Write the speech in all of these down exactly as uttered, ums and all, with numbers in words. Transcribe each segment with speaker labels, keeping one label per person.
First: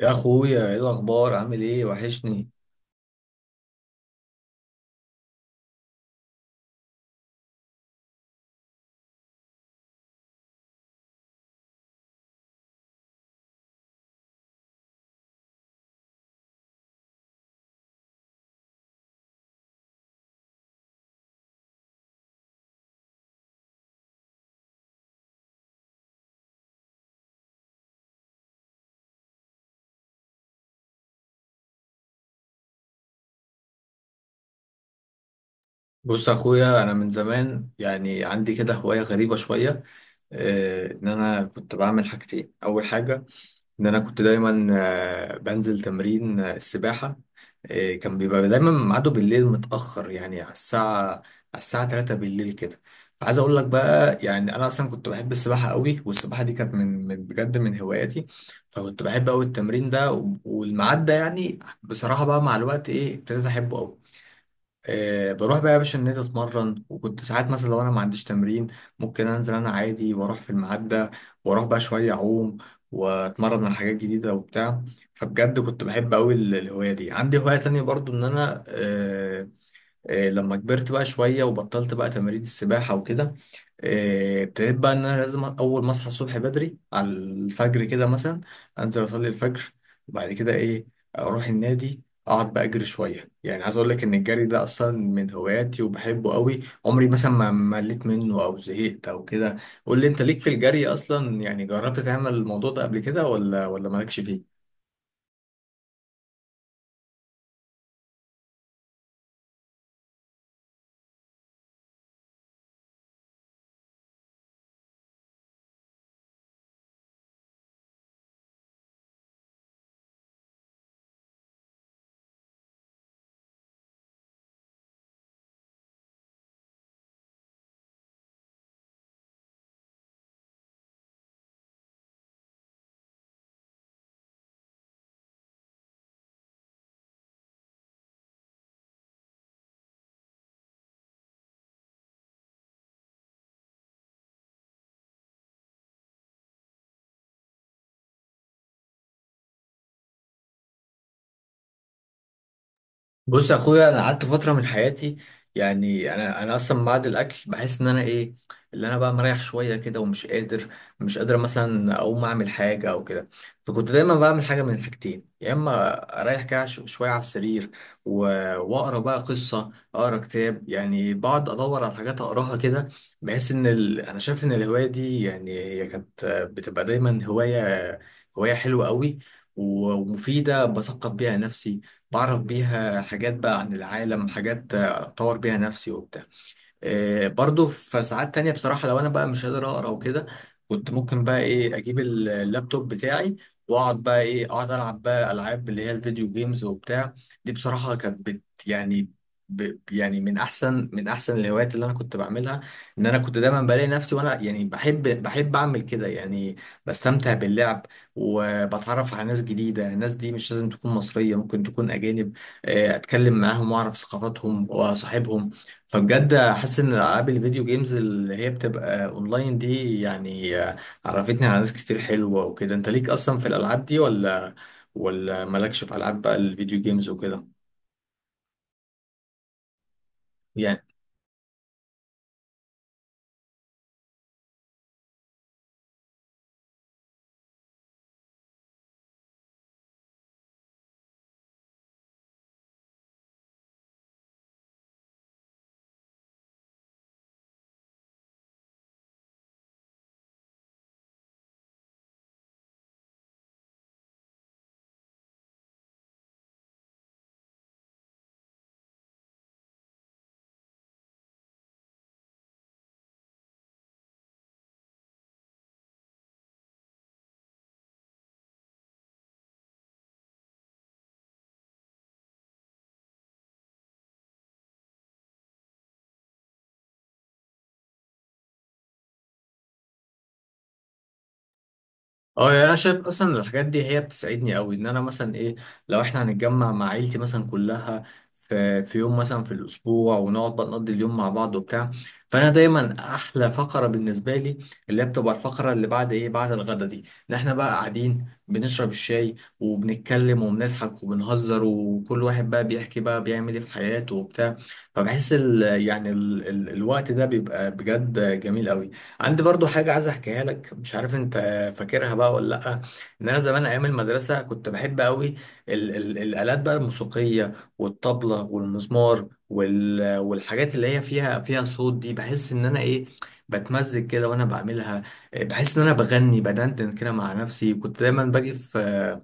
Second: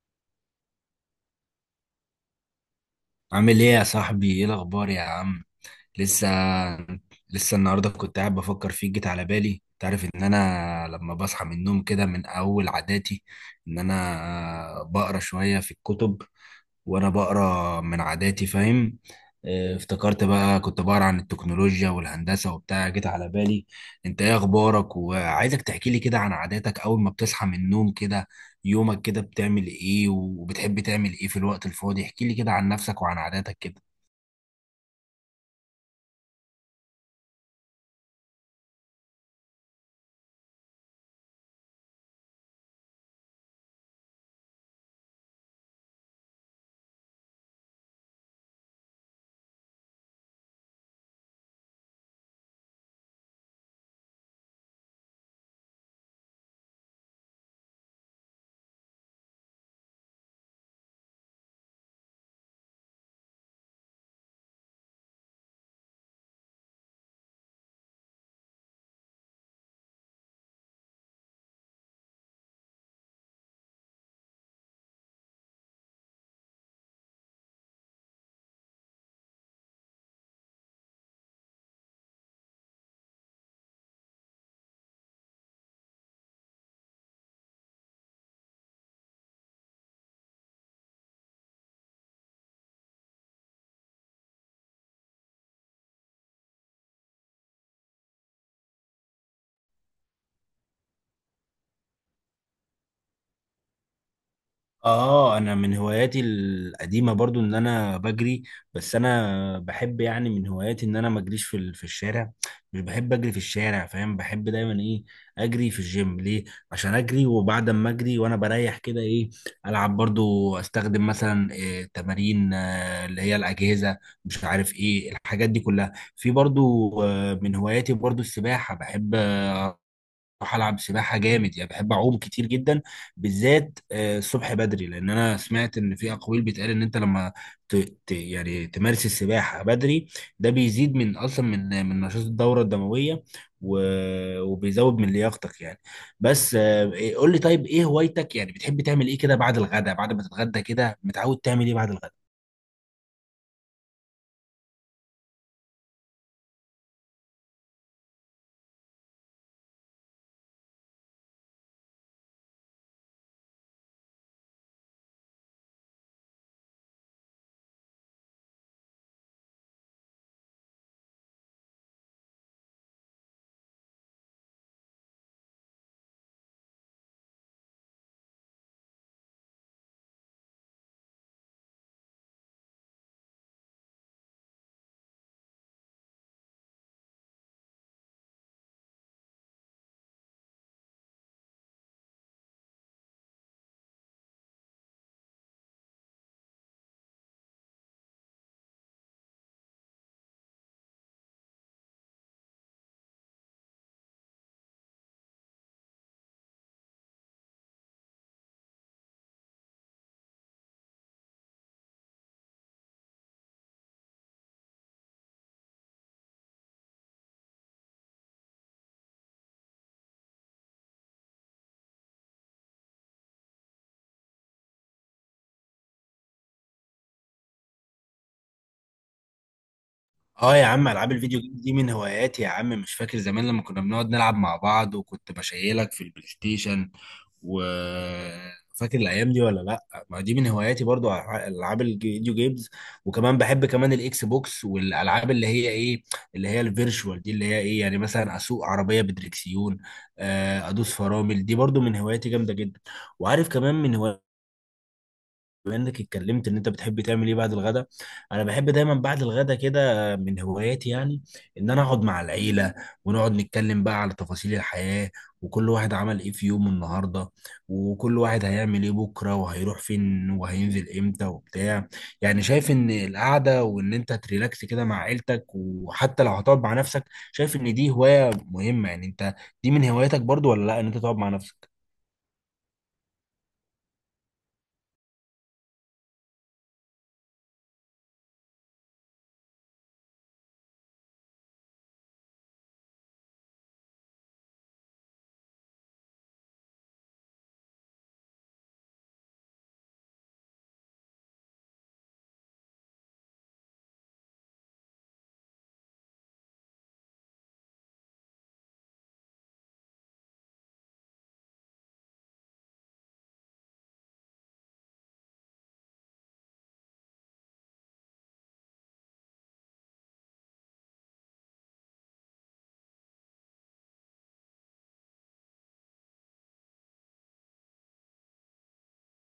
Speaker 1: يا اخويا، ايه الاخبار؟ عامل ايه؟ وحشني.
Speaker 2: عامل ايه يا صاحبي؟ ايه الاخبار يا عم؟ لسه لسه النهارده كنت قاعد بفكر فيك، جيت على بالي. تعرف ان انا لما بصحى من النوم كده، من اول عاداتي ان انا بقرا شويه في الكتب، وانا بقرا من عاداتي، فاهم؟ آه، افتكرت بقى كنت بقرا عن التكنولوجيا والهندسة وبتاع، جيت على بالي. انت ايه اخبارك؟ وعايزك تحكي لي كده عن عاداتك اول ما بتصحى من النوم كده، يومك كده بتعمل ايه؟ وبتحب تعمل ايه في الوقت الفاضي؟ احكي لي كده عن نفسك وعن عاداتك كده.
Speaker 1: بص يا اخويا، انا من زمان يعني عندي كده هوايه غريبه شويه. آه، ان انا كنت بعمل حاجتين. اول حاجه ان انا كنت دايما آه، بنزل تمرين آه، السباحه. آه، كان بيبقى دايما ميعاده بالليل متاخر، يعني على الساعه على الساعه تلاتة بالليل كده. فعايز اقول لك بقى، يعني انا اصلا كنت بحب السباحه قوي، والسباحه دي كانت من من- بجد من هواياتي. فكنت بحب قوي التمرين ده و- والميعاد ده. يعني بصراحه بقى، مع الوقت ايه، ابتديت احبه قوي. آه، بروح بقى يا باشا النادي اتمرن. وكنت ساعات مثلا لو انا ما عنديش تمرين، ممكن انزل انا عادي واروح في المعدة، واروح بقى شوية اعوم، واتمرن على حاجات جديدة وبتاع. فبجد كنت بحب قوي ال- الهواية دي. عندي هواية تانية برضو ان انا آه، آه، لما كبرت بقى شوية وبطلت بقى تمارين السباحة وكده، آه، ابتديت بقى إن أنا لازم أول ما أصحى الصبح بدري على الفجر كده مثلا، أنزل أصلي الفجر، وبعد كده إيه، أروح النادي، أقعد بقى أجري شوية. يعني عايز أقول لك إن الجري ده أصلا من هواياتي وبحبه قوي. عمري مثلا ما مليت منه أو زهقت أو كده. قول لي أنت، ليك في الجري أصلا؟ يعني جربت تعمل الموضوع ده قبل كده، ولا ولا مالكش فيه؟
Speaker 2: اه، انا من هواياتي القديمه برضو ان انا بجري، بس انا بحب يعني من هواياتي ان انا ما اجريش في ال- في الشارع. مش بحب اجري في الشارع، فاهم؟ بحب دايما ايه، اجري في الجيم. ليه؟ عشان اجري، وبعد ما اجري وانا بريح كده ايه، العب برضو، استخدم مثلا إيه تمارين، آه، اللي هي الاجهزه، مش عارف ايه الحاجات دي كلها. في برضو آه، من هواياتي برضو السباحه، بحب بروح العب سباحه جامد، يعني بحب اعوم كتير جدا، بالذات آه، الصبح بدري، لان انا سمعت ان في اقاويل بتقال ان انت لما ت... ت... يعني تمارس السباحه بدري، ده بيزيد من اصلا من من نشاط الدوره الدمويه، و... وبيزود من لياقتك يعني. بس آه، إيه- قول لي، طيب ايه هوايتك؟ يعني بتحب تعمل ايه كده بعد الغداء؟ بعد ما تتغدى كده متعود تعمل ايه بعد الغداء؟
Speaker 1: بص يا اخويا، انا قعدت فتره من حياتي، يعني انا انا اصلا بعد الاكل بحس ان انا ايه، اللي انا بقى مريح شويه كده ومش قادر، مش قادر مثلا اقوم اعمل حاجه او كده. فكنت دايما بعمل حاجه من الحاجتين: يا اما اريح كده ش- شويه على السرير و- واقرا بقى قصه، اقرا كتاب، يعني بقعد ادور على حاجات اقراها كده. بحس ان ال... انا شايف ان الهوايه دي، يعني هي كانت بتبقى دايما هوايه هوايه حلوه قوي ومفيده، بثقف بيها نفسي، بعرف بيها حاجات بقى عن العالم، حاجات آه، أطور بيها نفسي وبتاع. آه، برضو في ساعات تانية بصراحة، لو أنا بقى مش قادر أقرأ وكده، كنت ممكن بقى إيه، أجيب ال- اللابتوب بتاعي، وأقعد بقى إيه، أقعد ألعب بقى ألعاب اللي هي الفيديو جيمز وبتاع. دي بصراحة كانت بت يعني ب يعني من أحسن، من أحسن الهوايات اللي أنا كنت بعملها. إن أنا كنت دايما بلاقي نفسي وأنا يعني بحب بحب أعمل كده، يعني بستمتع باللعب، وبتعرف على ناس جديدة. الناس دي مش لازم تكون مصرية، ممكن تكون أجانب. آه، أتكلم معاهم وأعرف ثقافاتهم وأصاحبهم. فبجد حاسس ان العاب الفيديو جيمز اللي هي بتبقى اونلاين دي، يعني آه، عرفتني على ناس كتير حلوة وكده. انت ليك اصلا في الالعاب دي، ولا ولا مالكش في العاب بقى الفيديو جيمز وكده؟
Speaker 2: اه يا
Speaker 1: يعني
Speaker 2: عم، العاب الفيديو جيم دي من هواياتي يا عم. مش فاكر زمان لما كنا بنقعد نلعب مع بعض، وكنت بشيلك في البلاي ستيشن؟ وفاكر الايام دي ولا لا؟ ما دي من هواياتي برضو، ألع- العاب الفيديو جيمز. وكمان بحب كمان الاكس بوكس، والالعاب اللي هي ايه، اللي هي الفيرشوال دي، اللي هي ايه، يعني مثلا اسوق عربيه بدريكسيون، آه، ادوس فرامل، دي برضو من هواياتي جامده جدا. وعارف كمان من هواياتي، بما انك اتكلمت ان انت بتحب تعمل ايه بعد الغداء، انا بحب دايما بعد الغداء كده، من هواياتي يعني ان انا اقعد مع العيله، ونقعد نتكلم بقى على تفاصيل الحياه، وكل واحد عمل ايه في يومه النهارده، وكل واحد هيعمل ايه بكره، وهيروح فين، وهينزل امتى وبتاع. يعني شايف ان القعده، وان انت تريلاكس كده مع عيلتك، وحتى لو هتقعد مع نفسك، شايف ان دي هوايه مهمه. يعني انت دي من هواياتك برضو ولا لا، ان انت تقعد مع نفسك؟
Speaker 1: اه، يعني انا شايف اصلا الحاجات دي هي بتساعدني قوي. ان انا مثلا ايه، لو احنا هنتجمع مع عيلتي مثلا كلها في في يوم مثلا في الاسبوع، ونقعد بقى نقضي اليوم مع بعض وبتاع. فانا دايما احلى فقره بالنسبه لي اللي هي بتبقى الفقره اللي بعد ايه، بعد الغدا دي، ان احنا بقى قاعدين بنشرب الشاي وبنتكلم وبنضحك وبنهزر، وكل واحد بقى بيحكي بقى بيعمل ايه في حياته وبتاع. فبحس ال يعني ال ال الوقت ده بيبقى بجد جميل قوي. عندي برضو حاجه عايز احكيها لك، مش عارف انت فاكرها بقى ولا لا. ان انا زمان ايام المدرسه كنت بحب قوي ال ال الالات بقى الموسيقيه، والطبله، والمزمار، وال والحاجات اللي هي فيها فيها صوت دي. بحس ان انا ايه، بتمزج كده وانا بعملها. إيه، بحس ان انا بغني، بدندن كده مع نفسي. كنت دايما باجي في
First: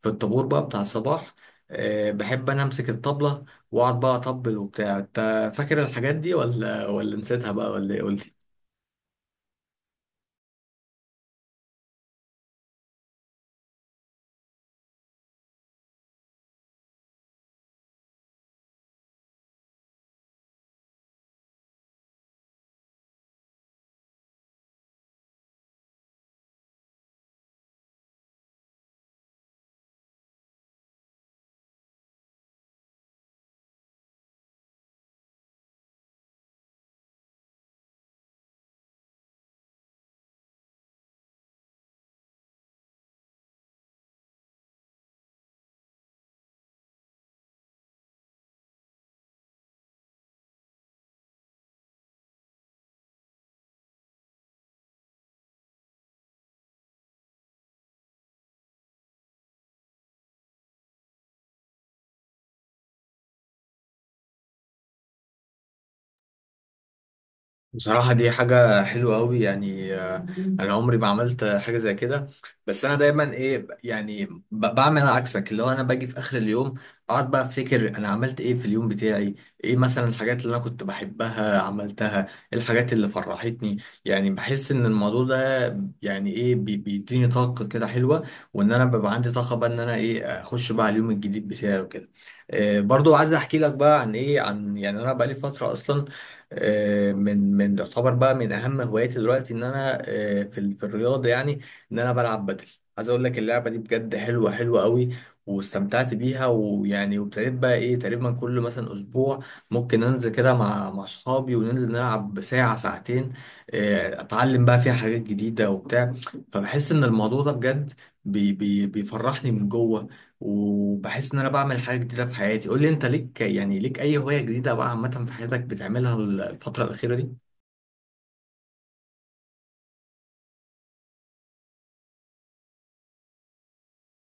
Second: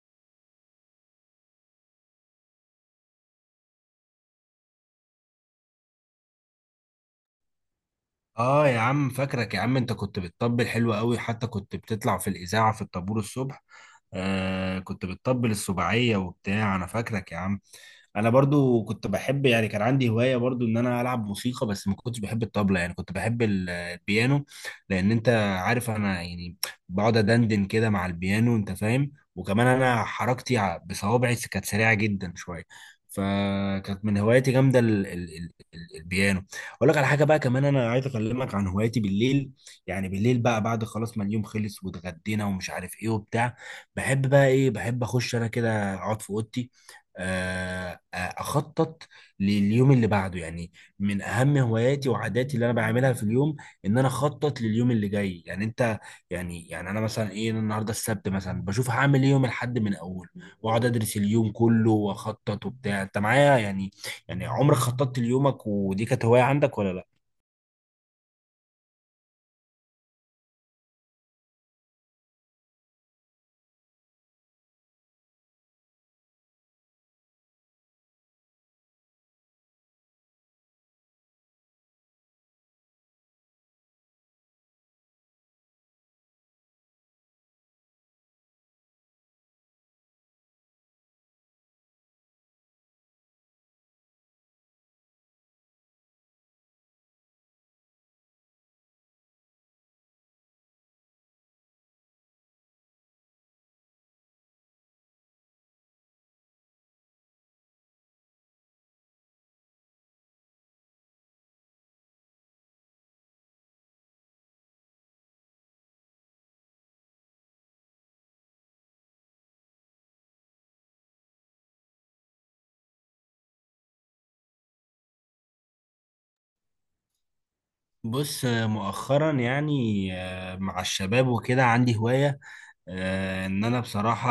Speaker 1: في الطابور بقى بتاع الصباح. آه، بحب انا امسك الطبله واقعد بقى اطبل وبتاع. انت فاكر الحاجات دي ولا ولا نسيتها بقى ولا ايه؟ قول لي.
Speaker 2: اه يا عم، فاكرك يا عم، انت كنت بتطبل حلو قوي، حتى كنت بتطلع في الاذاعه في الطابور الصبح. آه، كنت بتطبل السبعيه وبتاع، انا فاكرك يا عم. انا برضو كنت بحب، يعني كان عندي هوايه برضو ان انا العب موسيقى، بس ما كنتش بحب الطبله، يعني كنت بحب ال- آه، البيانو. لان انت عارف، انا يعني بقعد ادندن كده مع البيانو، انت فاهم؟ وكمان انا حركتي ع- بصوابعي كانت سريعه جدا شويه، فكانت من هواياتي جامده ال- ال- ال- البيانو. اقول لك على حاجه بقى كمان، انا عايز اكلمك عن هواياتي بالليل. يعني بالليل بقى، بعد خلاص ما اليوم خلص، واتغدينا ومش عارف ايه وبتاع، بحب بقى ايه، بحب اخش انا كده اقعد في اوضتي، آه، آه، اخطط لليوم اللي بعده. يعني من اهم هواياتي وعاداتي اللي انا بعملها في اليوم ان انا اخطط لليوم اللي جاي. يعني انت، يعني يعني انا مثلا ايه، أنا النهارده السبت مثلا بشوف هعمل ايه يوم الاحد من اول، واقعد ادرس اليوم كله واخطط وبتاع، انت معايا يعني؟ يعني عمرك خططت ليومك؟ ودي كانت هواية عندك ولا لا؟
Speaker 1: بصراحة دي حاجة حلوة أوي. يعني آه، أنا عمري ما عملت حاجة زي كده. بس أنا دايما إيه، ب- يعني ب- بعمل عكسك، اللي هو أنا باجي في آخر اليوم أقعد بقى أفتكر أنا عملت إيه في اليوم بتاعي. إيه مثلا الحاجات اللي أنا كنت بحبها عملتها؟ إيه الحاجات اللي فرحتني؟ يعني بحس إن الموضوع ده يعني إيه، بي- بيديني طاقة كده حلوة، وإن أنا ببقى عندي طاقة بقى إن أنا إيه، أخش بقى على اليوم الجديد بتاعي وكده. آه، برضو عايز أحكي لك بقى عن إيه، عن يعني أنا بقالي فترة أصلا آه، من من يعتبر بقى من اهم هواياتي دلوقتي ان انا آه، في ال- في الرياضه، يعني ان انا بلعب بدل. عايز اقول لك، اللعبه دي بجد حلوه حلوه قوي، واستمتعت بيها. ويعني وابتديت بقى ايه، تقريبا كل مثلا اسبوع ممكن انزل كده مع مع اصحابي وننزل نلعب ساعه ساعتين. آه، اتعلم بقى فيها حاجات جديده وبتاع. فبحس ان الموضوع ده بجد بي بي بيفرحني من جوه، وبحس ان انا بعمل حاجه جديده في حياتي. قول لي انت، ليك يعني ليك اي هوايه جديده بقى عامه في حياتك بتعملها الفتره الاخيره دي؟
Speaker 2: بص، آه، مؤخرا يعني آه، مع الشباب وكده عندي هواية، آه، ان انا بصراحة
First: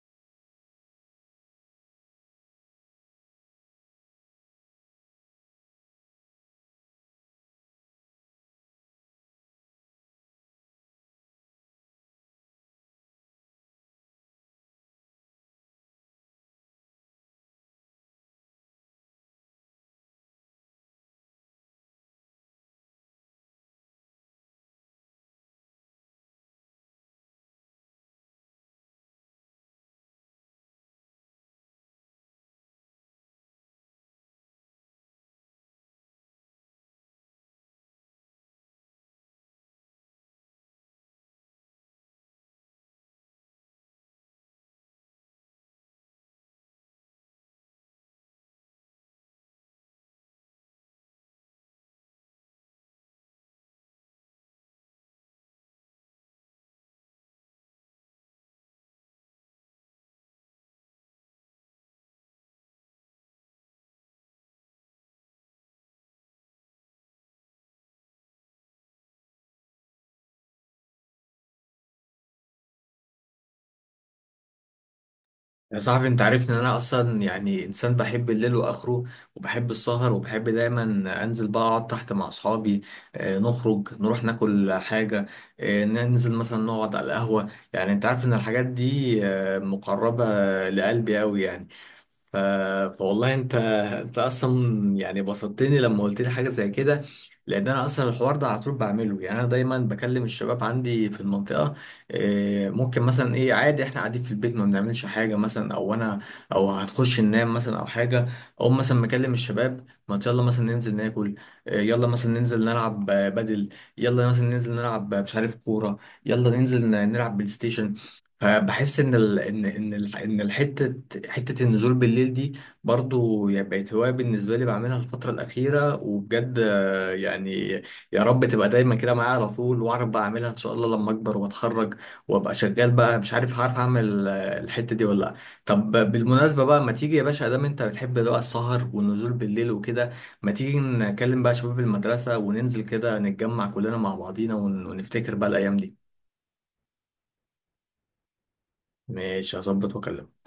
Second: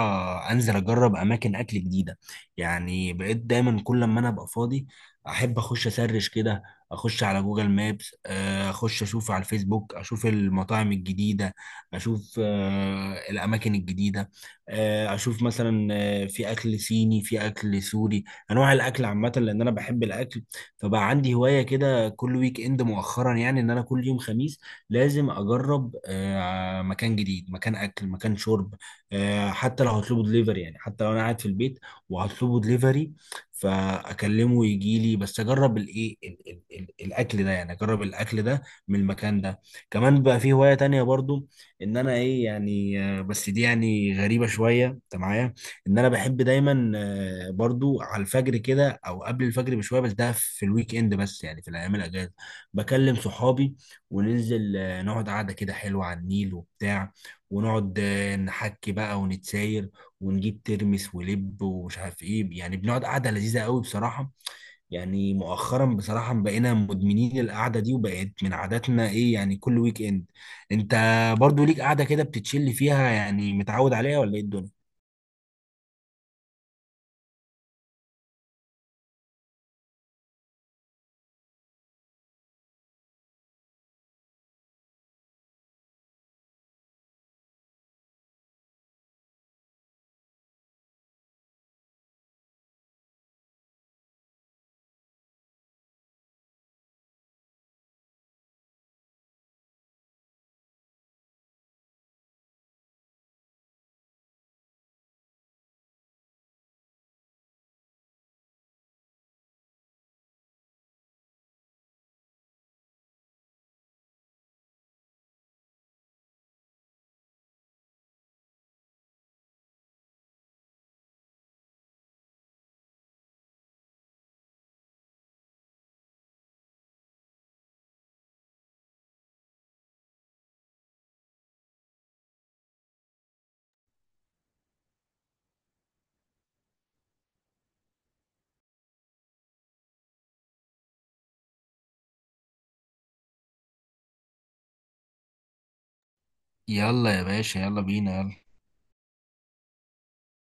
Speaker 2: انزل اجرب اماكن اكل جديدة. يعني بقيت دايما كل ما انا ابقى فاضي احب اخش اسرش كده، اخش على جوجل، مابس آه، اخش اشوف على الفيسبوك، اشوف المطاعم الجديدة، اشوف آه، الاماكن الجديدة، آه، اشوف مثلا آه، في اكل صيني، في اكل سوري، انواع الاكل عامة، لان انا بحب الاكل. فبقى عندي هواية كده كل ويك اند مؤخرا، يعني ان انا كل يوم خميس لازم اجرب آه، مكان جديد، مكان اكل، مكان شرب، آه، حتى لو هطلبه دليفري. يعني حتى لو انا قاعد في البيت وهطلبه دليفري، فاكلمه يجي لي، بس اجرب الايه ال- ال- ال- الاكل ده، يعني اجرب الاكل ده من المكان ده. كمان بقى في هواية تانية برضو، ان انا ايه، يعني آه، بس دي يعني غريبة شوية، انت معايا؟ ان انا بحب دايما آه، برضو على الفجر كده، او قبل الفجر بشويه، بس ده في الويك اند بس، يعني في الايام الاجازه، بكلم صحابي وننزل آه، نقعد قعده كده حلوه على النيل وبتاع، ونقعد آه، نحكي بقى ونتساير، ونجيب ترمس ولب ومش عارف ايه، يعني بنقعد قعده لذيذه قوي بصراحه. يعني مؤخرا بصراحه بقينا مدمنين القعده دي، وبقت من عاداتنا ايه، يعني كل ويك اند. انت برضو ليك قعده كده بتتشلي فيها؟ يعني متعود عليها ولا ايه الدنيا؟
Speaker 1: يا صاحبي، انت عارفني ان انا اصلا يعني انسان بحب الليل واخره، وبحب السهر، وبحب دايما انزل بقى اقعد تحت مع اصحابي. آه، نخرج نروح ناكل حاجه، آه، ننزل مثلا نقعد على القهوه. يعني انت عارف ان الحاجات دي آه، مقربه لقلبي قوي. يعني ف... فوالله انت انت اصلا يعني بسطتني لما قلت لي حاجه زي كده، لان انا اصلا الحوار ده على طول بعمله. يعني انا دايما بكلم الشباب عندي في المنطقه. إيه، ممكن مثلا ايه، عادي احنا قاعدين في البيت ما بنعملش حاجه مثلا، او انا او هنخش ننام مثلا او حاجه، او مثلا مكلم الشباب، ما يلا مثلا ننزل ناكل. إيه، يلا مثلا ننزل نلعب آه، بدل. يلا مثلا ننزل نلعب آه، مش عارف كوره. يلا ننزل ن- نلعب بلاي ستيشن. فبحس ان ال... ان ان ال... ان الحته حته النزول بالليل دي برضو، يعني بقت هوايه بالنسبه لي بعملها الفتره الاخيره. وبجد آه، يعني يا رب تبقى دايما كده معايا على طول، واعرف بقى اعملها ان شاء الله لما اكبر واتخرج وابقى شغال بقى. مش عارف هعرف اعمل آه، الحته دي ولا لا. طب بالمناسبه بقى، ما تيجي يا باشا، دام انت بتحب بقى السهر والنزول بالليل وكده، ما تيجي نكلم بقى شباب المدرسه، وننزل كده نتجمع كلنا مع بعضينا ون... ونفتكر بقى الايام دي.
Speaker 2: يلا يا باشا، يلا بينا، يلا.
Speaker 1: ماشي، هظبط واكلمك.